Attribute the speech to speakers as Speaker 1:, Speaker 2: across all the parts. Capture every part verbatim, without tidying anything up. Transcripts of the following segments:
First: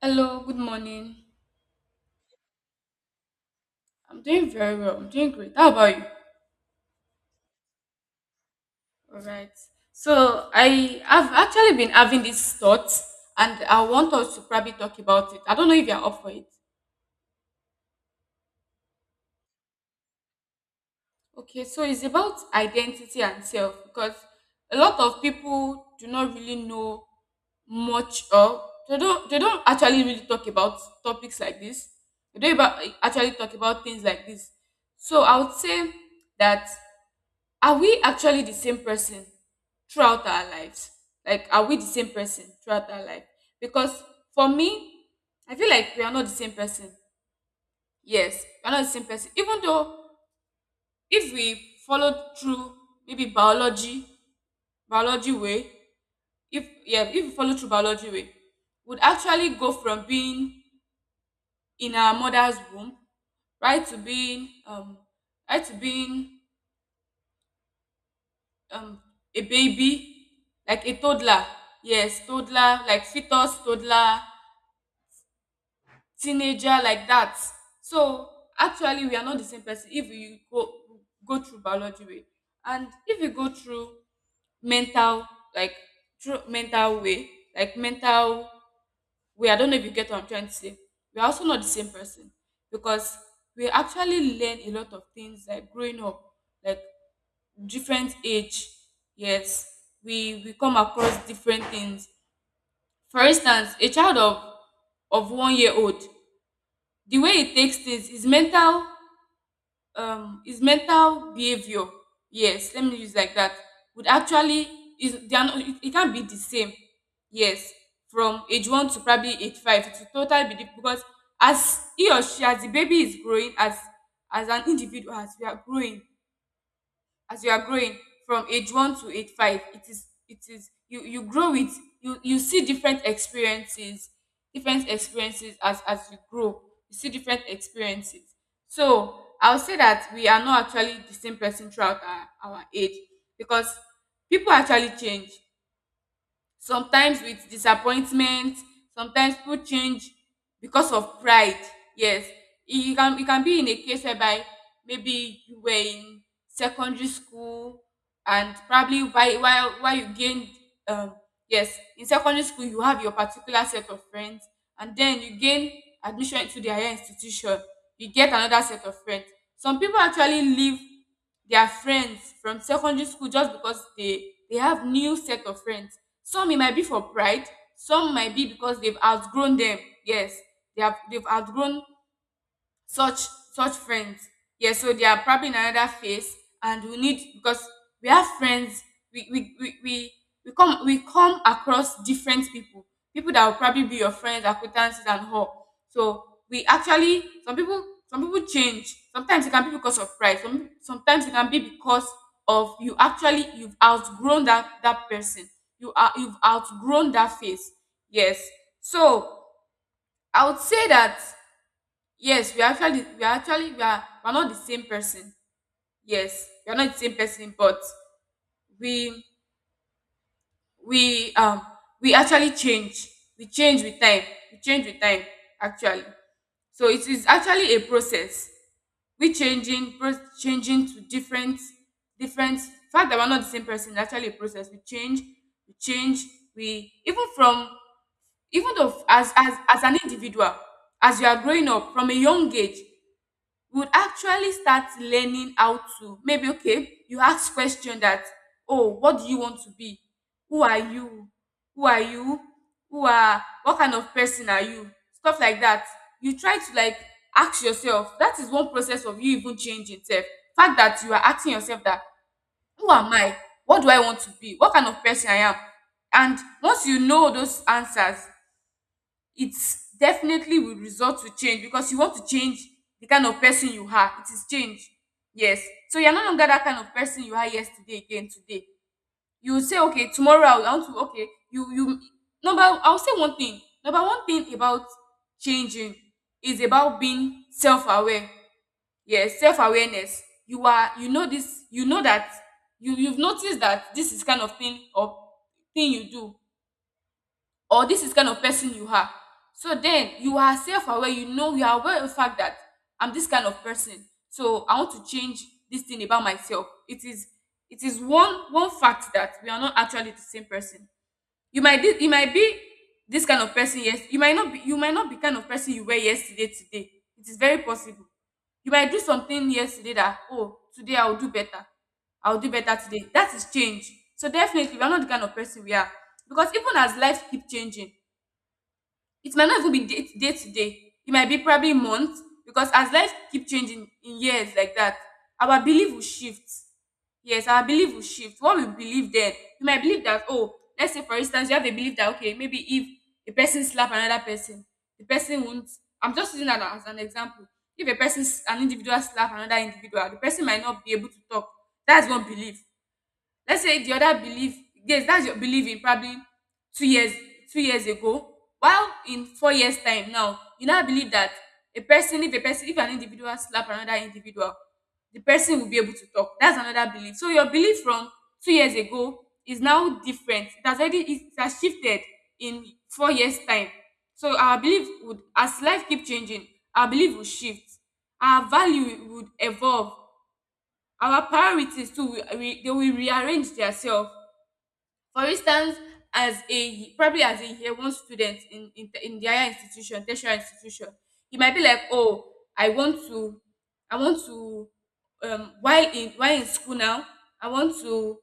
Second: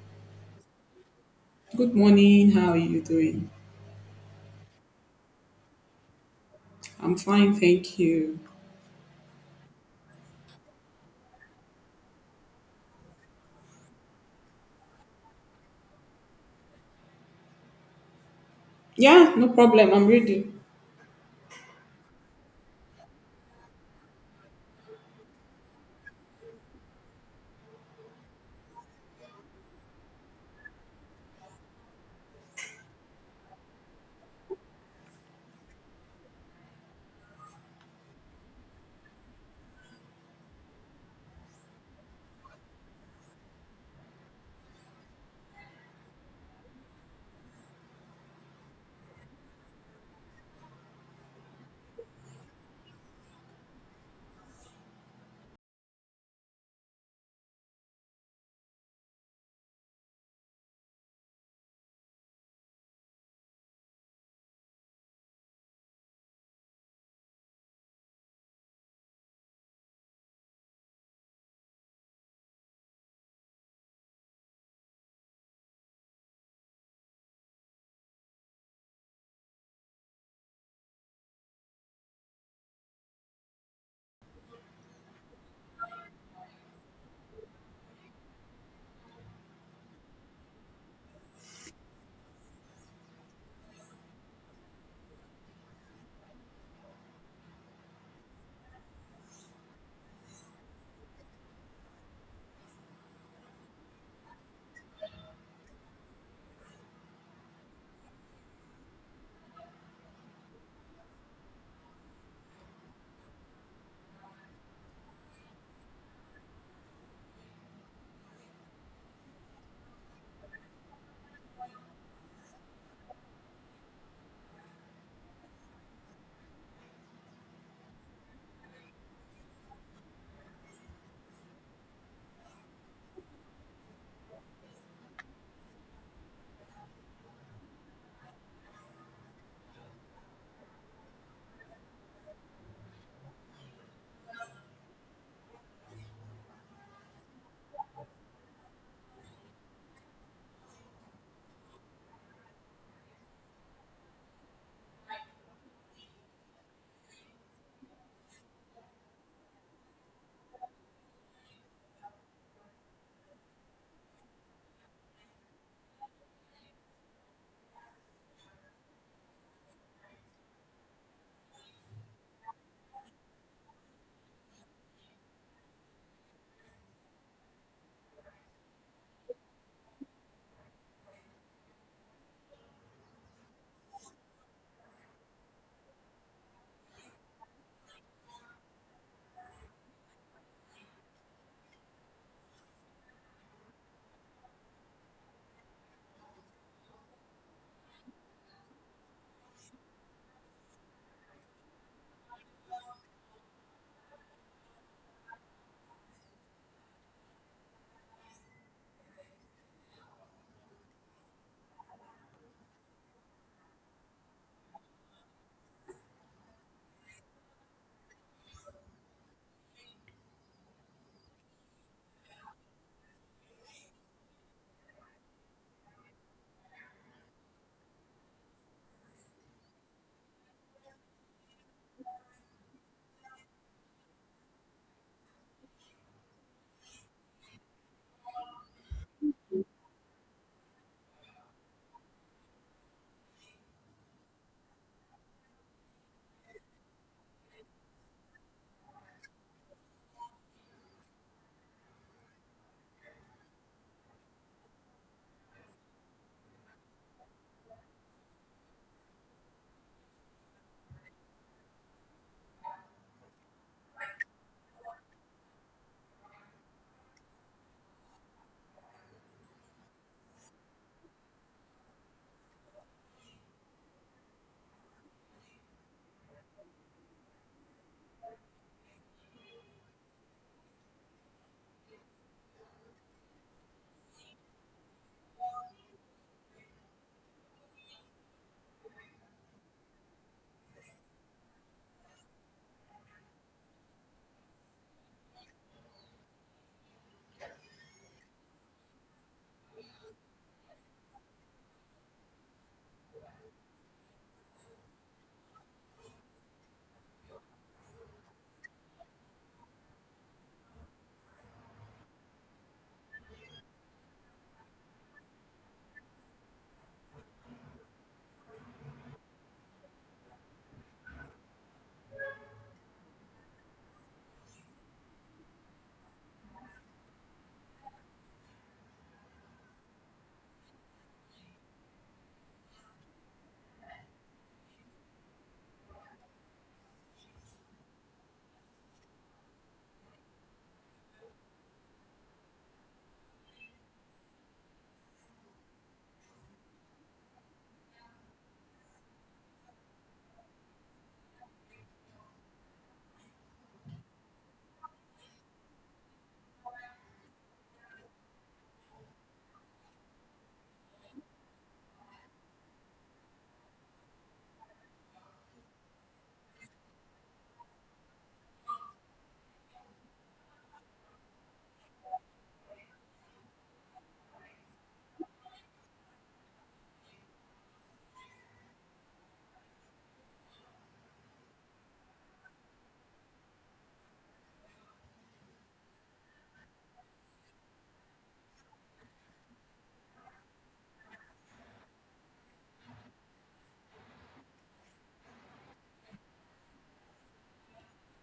Speaker 1: Hello, good morning.
Speaker 2: Good morning. How are you doing?
Speaker 1: I'm doing very well. I'm doing great. How about you?
Speaker 2: I'm fine, thank you.
Speaker 1: All right. So I have actually been having these thoughts, and I want us to probably talk about it. I don't know if you're up for it.
Speaker 2: Yeah, no problem. I'm ready.
Speaker 1: Okay, so it's about identity and self because a lot of people do not really know much of they don't they don't actually really talk about topics like this. They don't about, actually talk about things like this. So I would say that are we actually the same person throughout our lives? Like, are we the same person throughout our life? Because for me, I feel like we are not the same person. Yes, we are not the same person. Even though if we follow through maybe biology, biology way, if yeah, if we follow through biology way, would actually go from being in our mother's womb right to being um right to being um a baby, like a toddler. Yes, toddler, like fetus, toddler, teenager, like that. So actually we are not the same person if you go go through biology way, and if you go through mental, like through mental way, like mental way. I don't know if you get what I'm trying to say. We're also not the same person because we actually learn a lot of things, like growing up, like different age. Yes, we we come across different things. For instance, a child of of one year old, the way he takes things, his mental, um his mental behavior, yes, let me use like that, would actually is they are not, it, it can't be the same. Yes, from age one to probably age five, it will totally be different because as he or she, as the baby is growing, as as an individual, as we are growing, as you are growing, from age one to age five, it is it is you you grow with you you see different experiences, different experiences as as you grow, you see different experiences. So I'll say that we are not actually the same person throughout our, our age, because people actually change, sometimes with disappointment, sometimes people change because of pride. Yes, it e can it can be in a case whereby maybe you were in secondary school, and probably while while while you gained um yes, in secondary school you have your particular set of friends, and then you gain admission to the higher institution, you get another set of friends. Some people actually leave their friends from secondary school just because they they have new set of friends. Some, it might be for pride, some might be because they've outgrown them. Yes, they have they've outgrown such such friends. Yeah, so they are probably in another phase, and we need because we have friends. We we we, we we come we come across different people, people that will probably be your friends, acquaintances and all. So we actually some people, some people change, sometimes it can be because of pride, some, sometimes it can be because of you actually you've outgrown that that person, you are you've outgrown that phase. Yes. So I would say that yes, we are actually we are actually we are we're not the same person. Yes, we are not the same person, but we we um we actually change. We change with time. We change with time actually. So it is actually a process. We changing pro- changing to different different fact that we're not the same person is actually a process. We change, we change, we even from even though as as as an individual, as you are growing up from a young age, you would actually start learning how to maybe okay, you ask question that oh, what do you want to be, who are you, who are you who are what kind of person are you, stuff like that. You try to like ask yourself, that is one process of you even changing self, fact that you are asking yourself that who am I, what do I want to be, what kind of person I am. And once you know those answers, it's definitely will result to change because you want to change the kind of person you are. It is change. Yes. So you're no longer that kind of person you are yesterday again today. You will say, okay, tomorrow I will- I want to okay, you you number I'll say one thing. Number one thing about changing is about being self-aware. Yes, self-awareness. You are you know this, you know that you, you've noticed that this is kind of thing or thing you do, or this is kind of person you are. So then you are self aware, you know, you are aware of the fact that I'm this kind of person. So I want to change this thing about myself. It is it is one one fact that we are not actually the same person. You might be, you might be this kind of person, yes. You might not be you might not be kind of person you were yesterday today. It is very possible. You might do something yesterday that oh today I'll do better. I'll do better today. That is change. So definitely we are not the kind of person we are. Because even as life keep changing, it might not even be day, day to day. It might be probably months because as life keep changing in years like that, our belief will shift. Yes, our belief will shift. What we believe then, you might believe that, oh, let's say for instance, you have a belief that, okay, maybe if a person slap another person, the person won't. I'm just using that as an example. If a person, s- an individual slap another individual, the person might not be able to talk. That's one belief. Let's say the other believe yes, that's your belief in probably two years two years ago, while in four years time now, you now believe that a person if a person if an individual slap another individual, the person will be able to talk. That's another belief. So your belief from two years ago is now different. It has already it has shifted in four years time. So our belief would as life keep changing, our belief will shift, our value would evolve, our priorities too will re- they will rearrange theirself. For instance, as a probably as a year one student in in, in the higher institution, tertiary institution, he might be like, oh, I want to i want to um while in while in school now, I want to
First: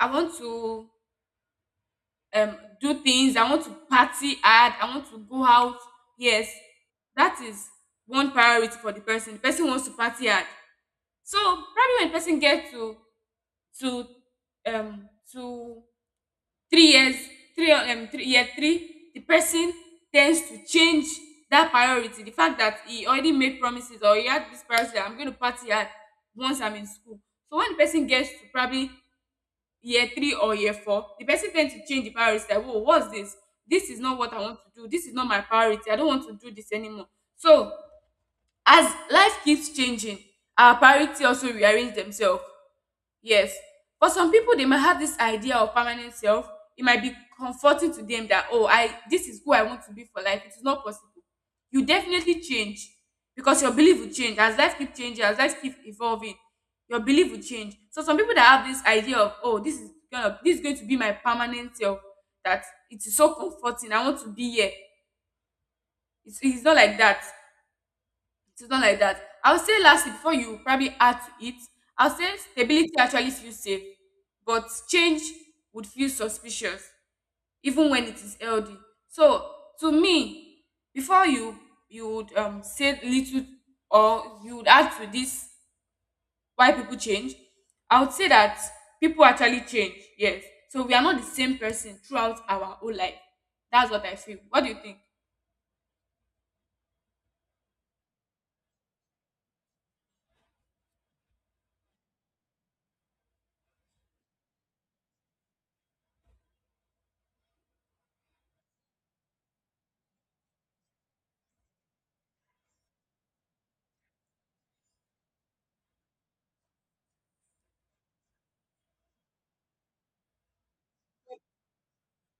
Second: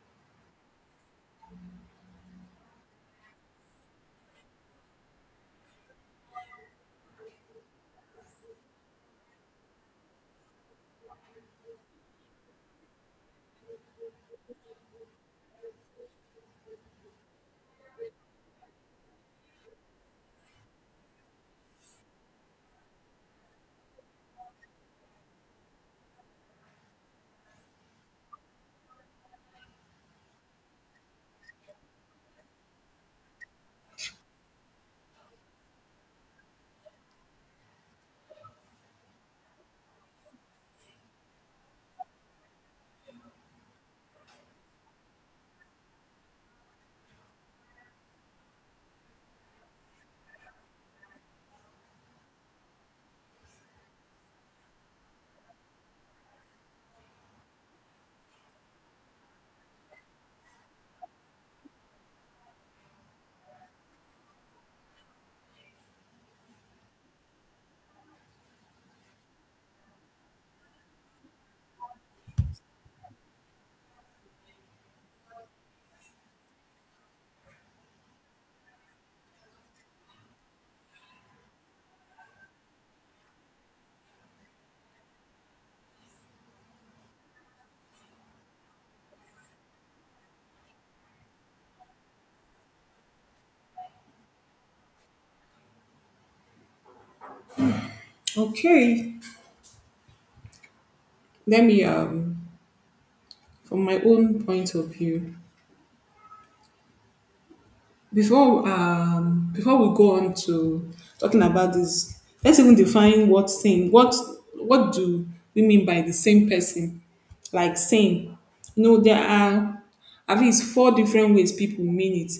Speaker 1: i want to um do things, I want to party hard, I want to go out. Yes, that is one priority for the person, the person wants to party hard. So probably when the person get to to um to three years three um three year three, the person tends to change that priority, the fact that he already made promises or he had this priority that I'm going to party hard once I'm in school. So when the person gets to probably year three or year four, the person tends to change the priority like whoa, what's this, this is not what I want to do, this is not my priority, I don't want to do this anymore. So as life keeps changing, our priority also rearrange themselves. Yes, for some people, they might have this idea of permanent self. It might be comforting to them that oh, I this is who I want to be for life. It is not possible. You definitely change because your belief will change as life keep changing, as life keep evolving. Your belief will change. So some people that have this idea of oh, this is gonna this is going to be my permanent self. That it is so comforting. I want to be here. It's, it's not like that. It's not like that. I would say lastly, before you probably add to it, I would say stability actually feels safe, but change would feel suspicious even when it is healthy. So to me, before you you would um say little or you would add to this why people change, I would say that people actually change. Yes. So we are not the same person throughout our whole life. That's what I feel. What do you think?
Speaker 2: Okay. Let me um from my own point of view. Before um before we go on to talking about this, let's even define what same. What what do we mean by the same person? Like same. You know, there are at least four different ways people mean it.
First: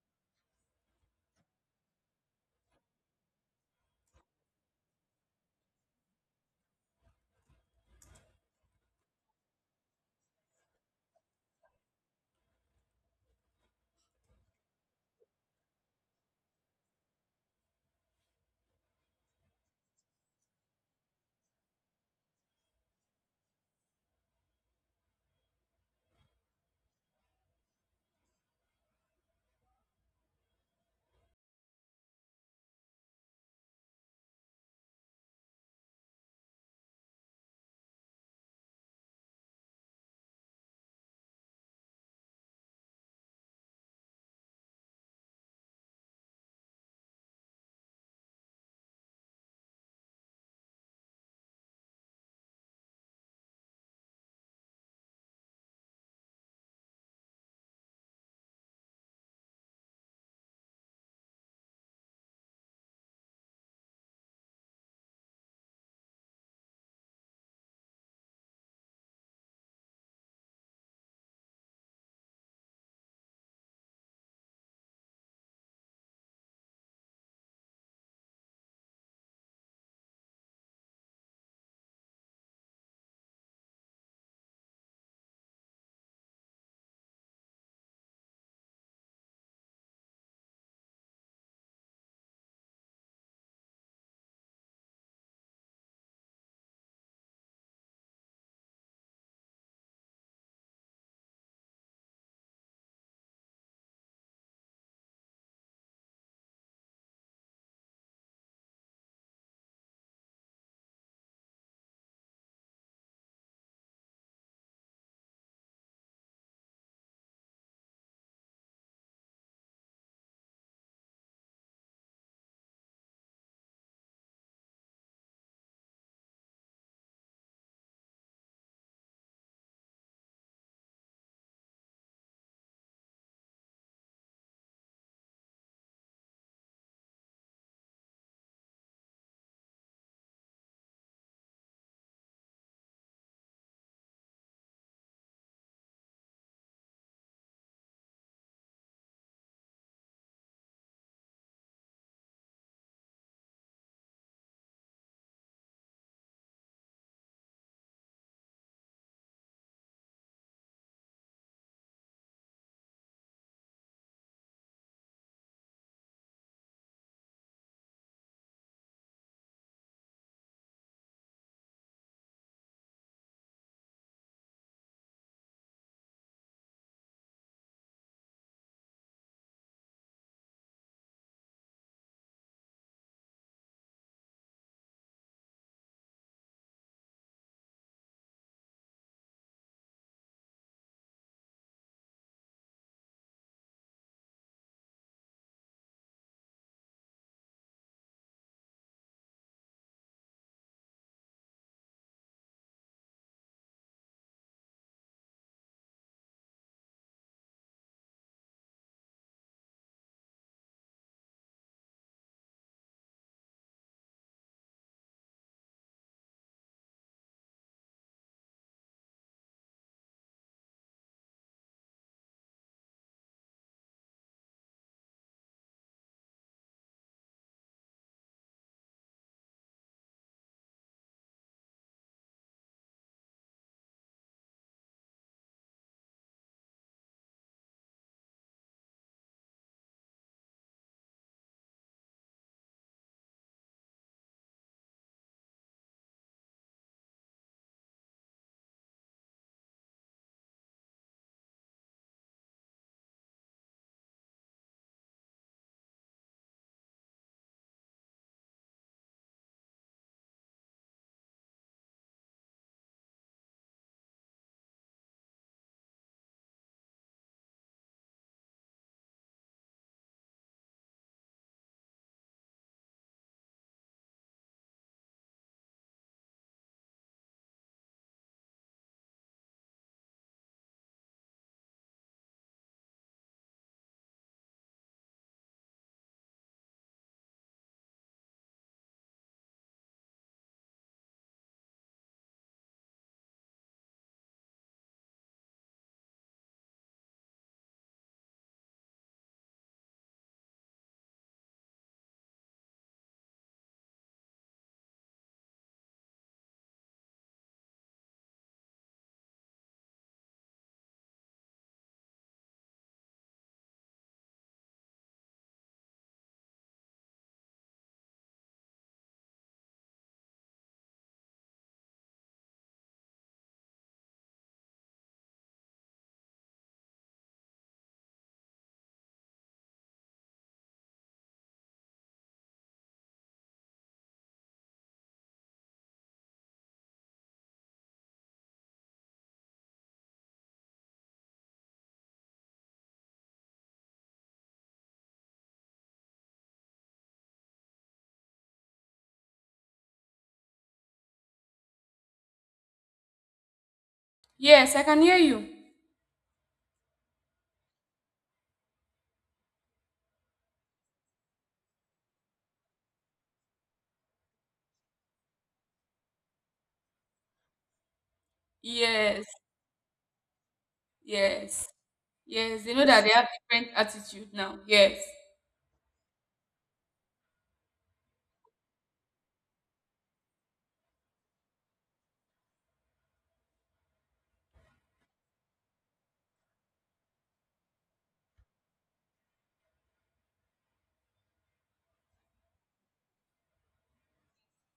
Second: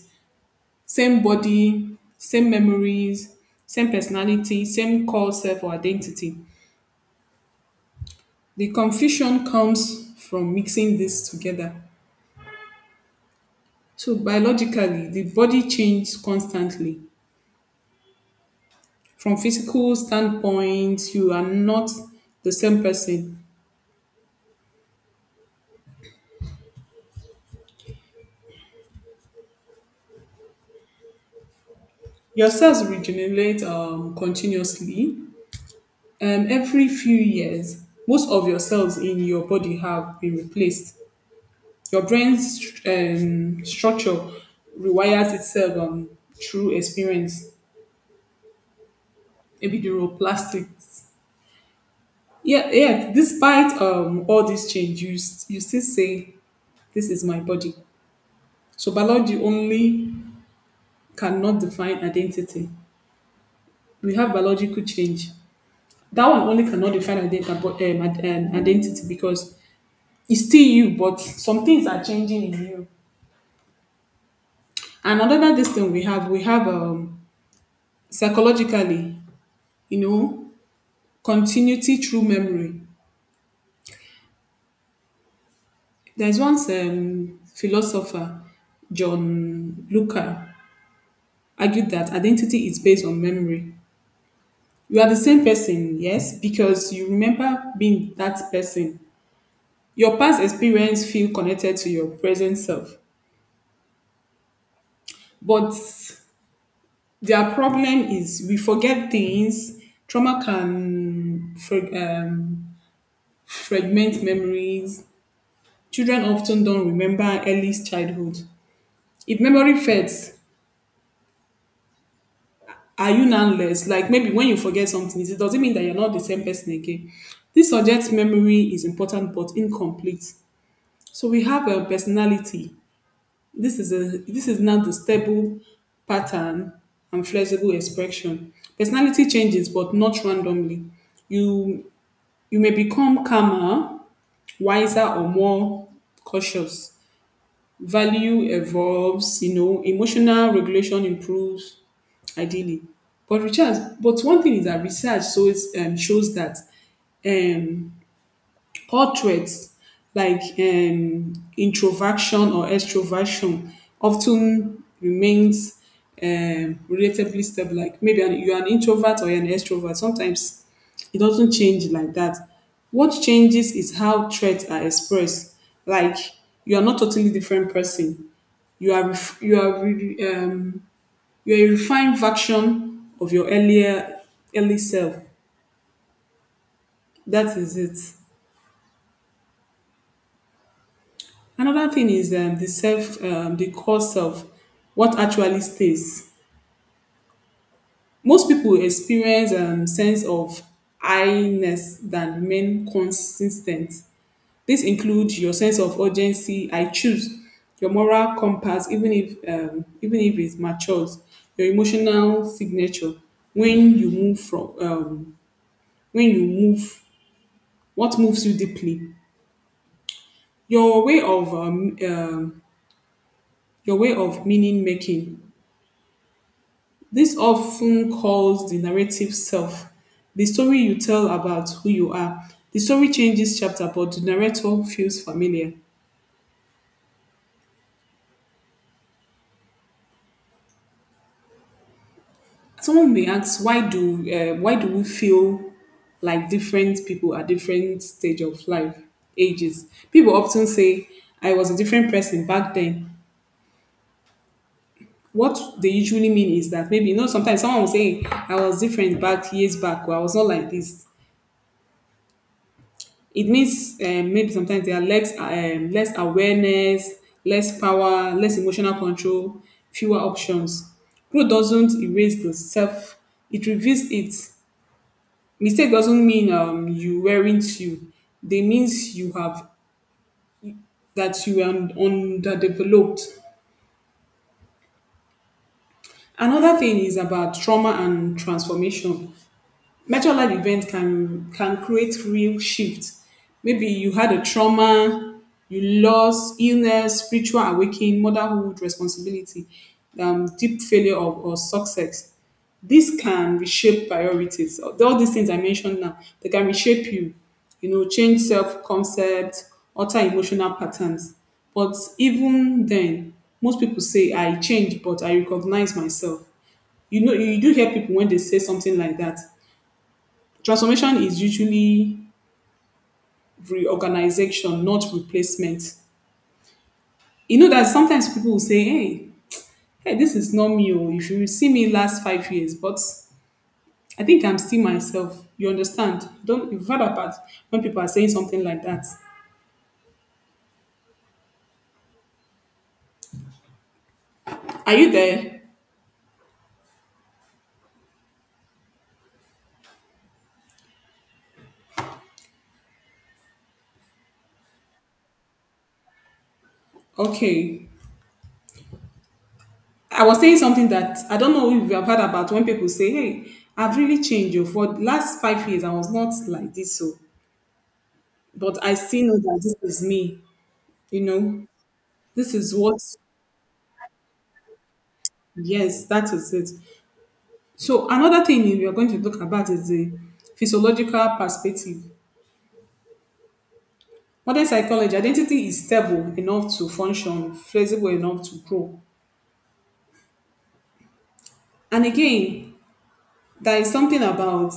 Speaker 2: Same body, same memories, same personality, same core self or identity. The confusion comes from mixing this together. So biologically, the body changes constantly. From physical standpoint, you are not the same person. Your cells regenerate um, continuously. Um, every few years, most of your cells in your body have been replaced. Your brain's um, structure rewires itself um, through experience, maybe neuroplastics. Yeah, yeah. Despite um, all this change, you, s- you still say, this is my body. So, biology only cannot define identity. We have biological change. That one only cannot define identi- um, ad- um, identity, because it's still you, but some things are changing in you. And another this thing we have, we have um, psychologically, you know, continuity through memory. There's once um, philosopher, John Luca, argued that identity is based on memory. You are the same person, yes, because you remember being that person. Your past experience feel connected to your present self. But their problem is we forget things. Trauma can frag- um, fragment memories. Children often don't remember early childhood. If memory fades, are you now less? Like maybe when you forget something, it does not mean that you're not the same person again? This suggests memory is important but incomplete. So we have a personality. This is a this is now the stable pattern and flexible expression. Personality changes but not randomly. You you may become calmer, wiser or more cautious. Value evolves, you know, emotional regulation improves, ideally. But research, but one thing is that research shows um, shows that um, portraits like um, introversion or extroversion often remains um, relatively stable. Like maybe an, you're an introvert or you're an extrovert. Sometimes it doesn't change like that. What changes is how traits are expressed. Like you are not totally different person. You are ref- you are re- um, you're a refined version of your earlier early self. That is it. Another thing is um, the self, um, the core self, what actually stays. Most people experience um, sense of I-ness that remain consistent. This includes your sense of urgency. I choose your moral compass, even if um, even if it matures, your emotional signature when you move from um, when you move what moves you deeply. Your way of um, um, your way of meaning making. This often calls the narrative self. The story you tell about who you are. The story changes chapter, but the narrator feels familiar. Someone may ask, why do uh, why do we feel like different people at different stage of life ages? People often say, I was a different person back then. What they usually mean is that, maybe you know, sometimes someone will say I was different back years back, or I was not like this. It means um, maybe sometimes there are less um, less awareness, less power, less emotional control, fewer options. Growth doesn't erase the self; it reveals it. Mistake doesn't mean um, you weren't you. They means you have, that you are underdeveloped. Another thing is about trauma and transformation. Major life event can can create real shift. Maybe you had a trauma, you lost, illness, spiritual awakening, motherhood, responsibility, um, deep failure of or success. This can reshape priorities. All these things I mentioned now, they can reshape you, you know, change self-concept, alter emotional patterns. But even then, most people say I change, but I recognize myself. You know, you do hear people when they say something like that. Transformation is usually reorganization, not replacement. You know that sometimes people will say, hey, hey, this is not me. Or if you see me last five years, but I think I'm still myself. You understand? Don't you've heard about when people are saying something like that. Are you there?
Speaker 1: Yes, I can hear you.
Speaker 2: Okay. I was saying something, that I don't know if you have heard about when people say, hey, I've really changed you. For the last five years, I was not like this. So, but I
Speaker 1: Yes,
Speaker 2: still know that this is me, you
Speaker 1: yes.
Speaker 2: know, this
Speaker 1: Yes, they
Speaker 2: is
Speaker 1: know
Speaker 2: what.
Speaker 1: that they have different attitude now. Yes.
Speaker 2: Yes, that is it. So another thing we are going to look about is the physiological perspective. Modern psychology, identity is stable enough to function, flexible enough to grow. And again, there is something about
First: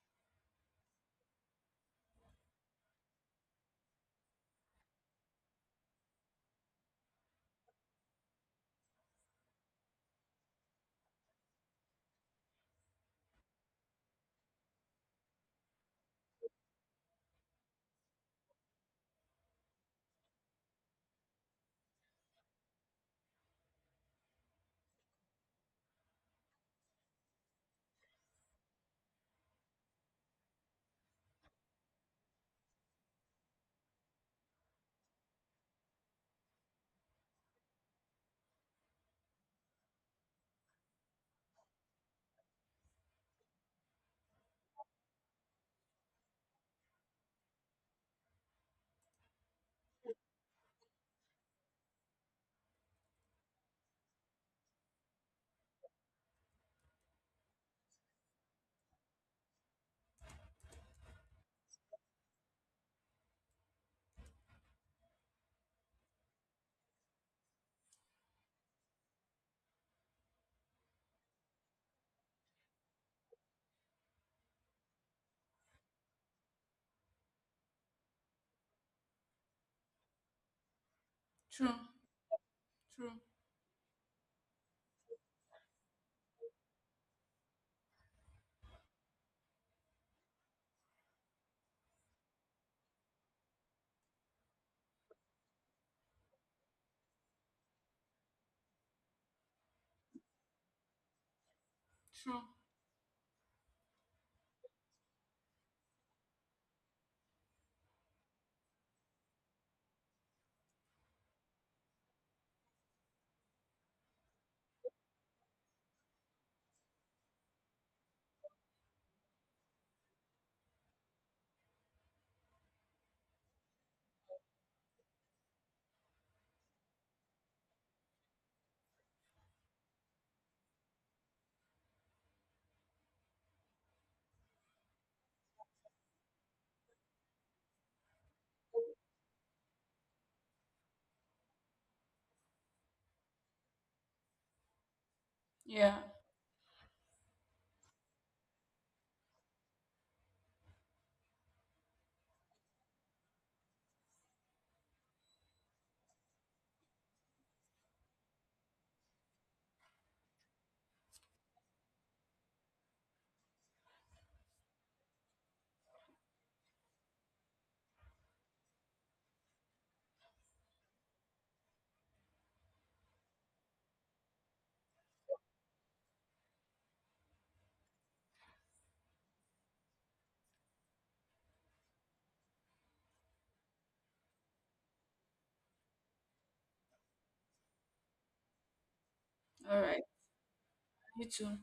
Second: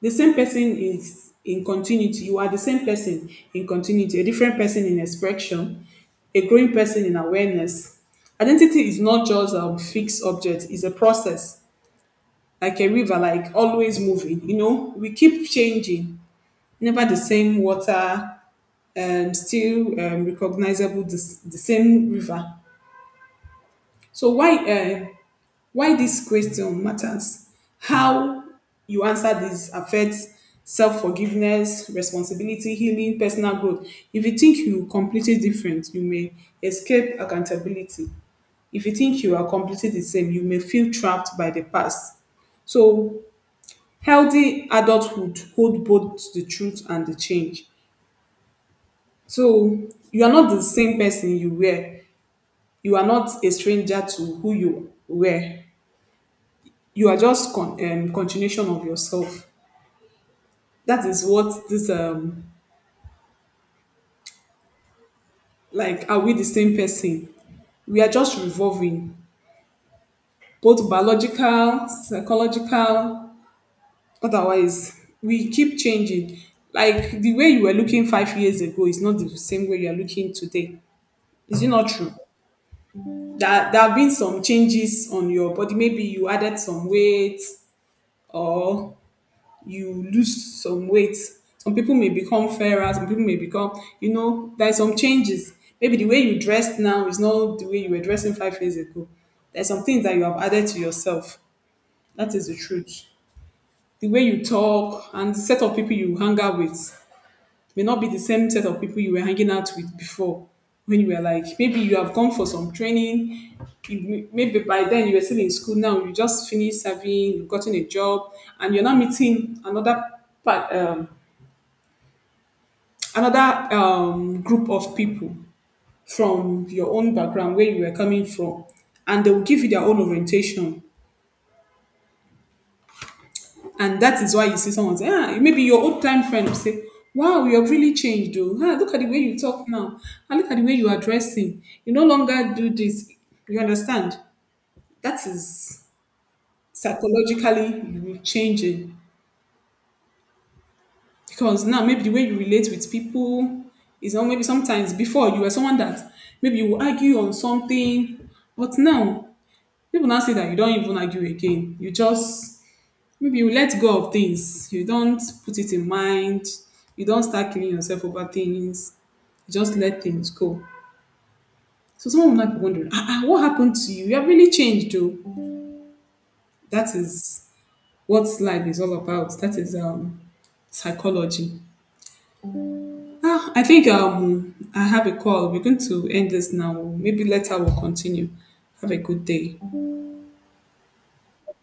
Speaker 2: the same person is in continuity. You are the same person in continuity, a different person in expression, a growing person in awareness. Identity is not just a fixed object, it's a process, like a river, like always moving. You know, we keep changing, never the same water, um, still um, recognizable the, the same river. So why uh, why this question matters? How you answer this affects self forgiveness, responsibility, healing, personal growth. If you think you completely different, you may escape accountability. If you think you are completely the same, you may feel trapped by the past. So healthy adulthood hold both the truth and the change. So you are not the same person you were. You are not a stranger to who you were. You are just con- um, continuation of yourself. That is what this um like. Are we the same person? We are just revolving, both biological, psychological. Otherwise, we keep changing. Like the way you were looking five years ago is not the same way you are looking today. Is it
Speaker 1: True,
Speaker 2: not true?
Speaker 1: true,
Speaker 2: That there have been some changes on your body. Maybe you added some weight, or you lose some weight. Some people may become fairer, some people may become, you know, there's some changes. Maybe the way you dress now is not the way you were dressing five years ago. There's some things that you have added to yourself. That
Speaker 1: true.
Speaker 2: is the truth. The way you talk and the set of people you hang out with may not be the same set of people you were hanging out with before. When you were like, maybe you have gone for some training, you, maybe by then you were still in school, now you just finished serving, you've gotten a job, and you're not meeting another part, um, another um, group of people from your own background where you were coming from, and they will give you their own orientation, and that is why you see someone say ah, maybe your old time friend will say, wow, you have really changed though, ah, look at the way you talk now and look at the way you are dressing, you no longer do this, you understand, that is
Speaker 1: Yeah.
Speaker 2: psychologically you changing. Because now maybe the way you relate with people is not, maybe sometimes before you were someone that maybe you will argue on something, but now people now say that you don't even argue again. You just, maybe you let go of things. You don't put it in mind. You don't start killing yourself over things. You just let things go. So someone will not be wondering, ah, ah, what happened to you? You have really changed, though. That is what life is all about. That is um psychology. Ah, I think um I have a call. We're going to end this now. Maybe later we'll continue. Have a good day.
Speaker 1: All right. You too.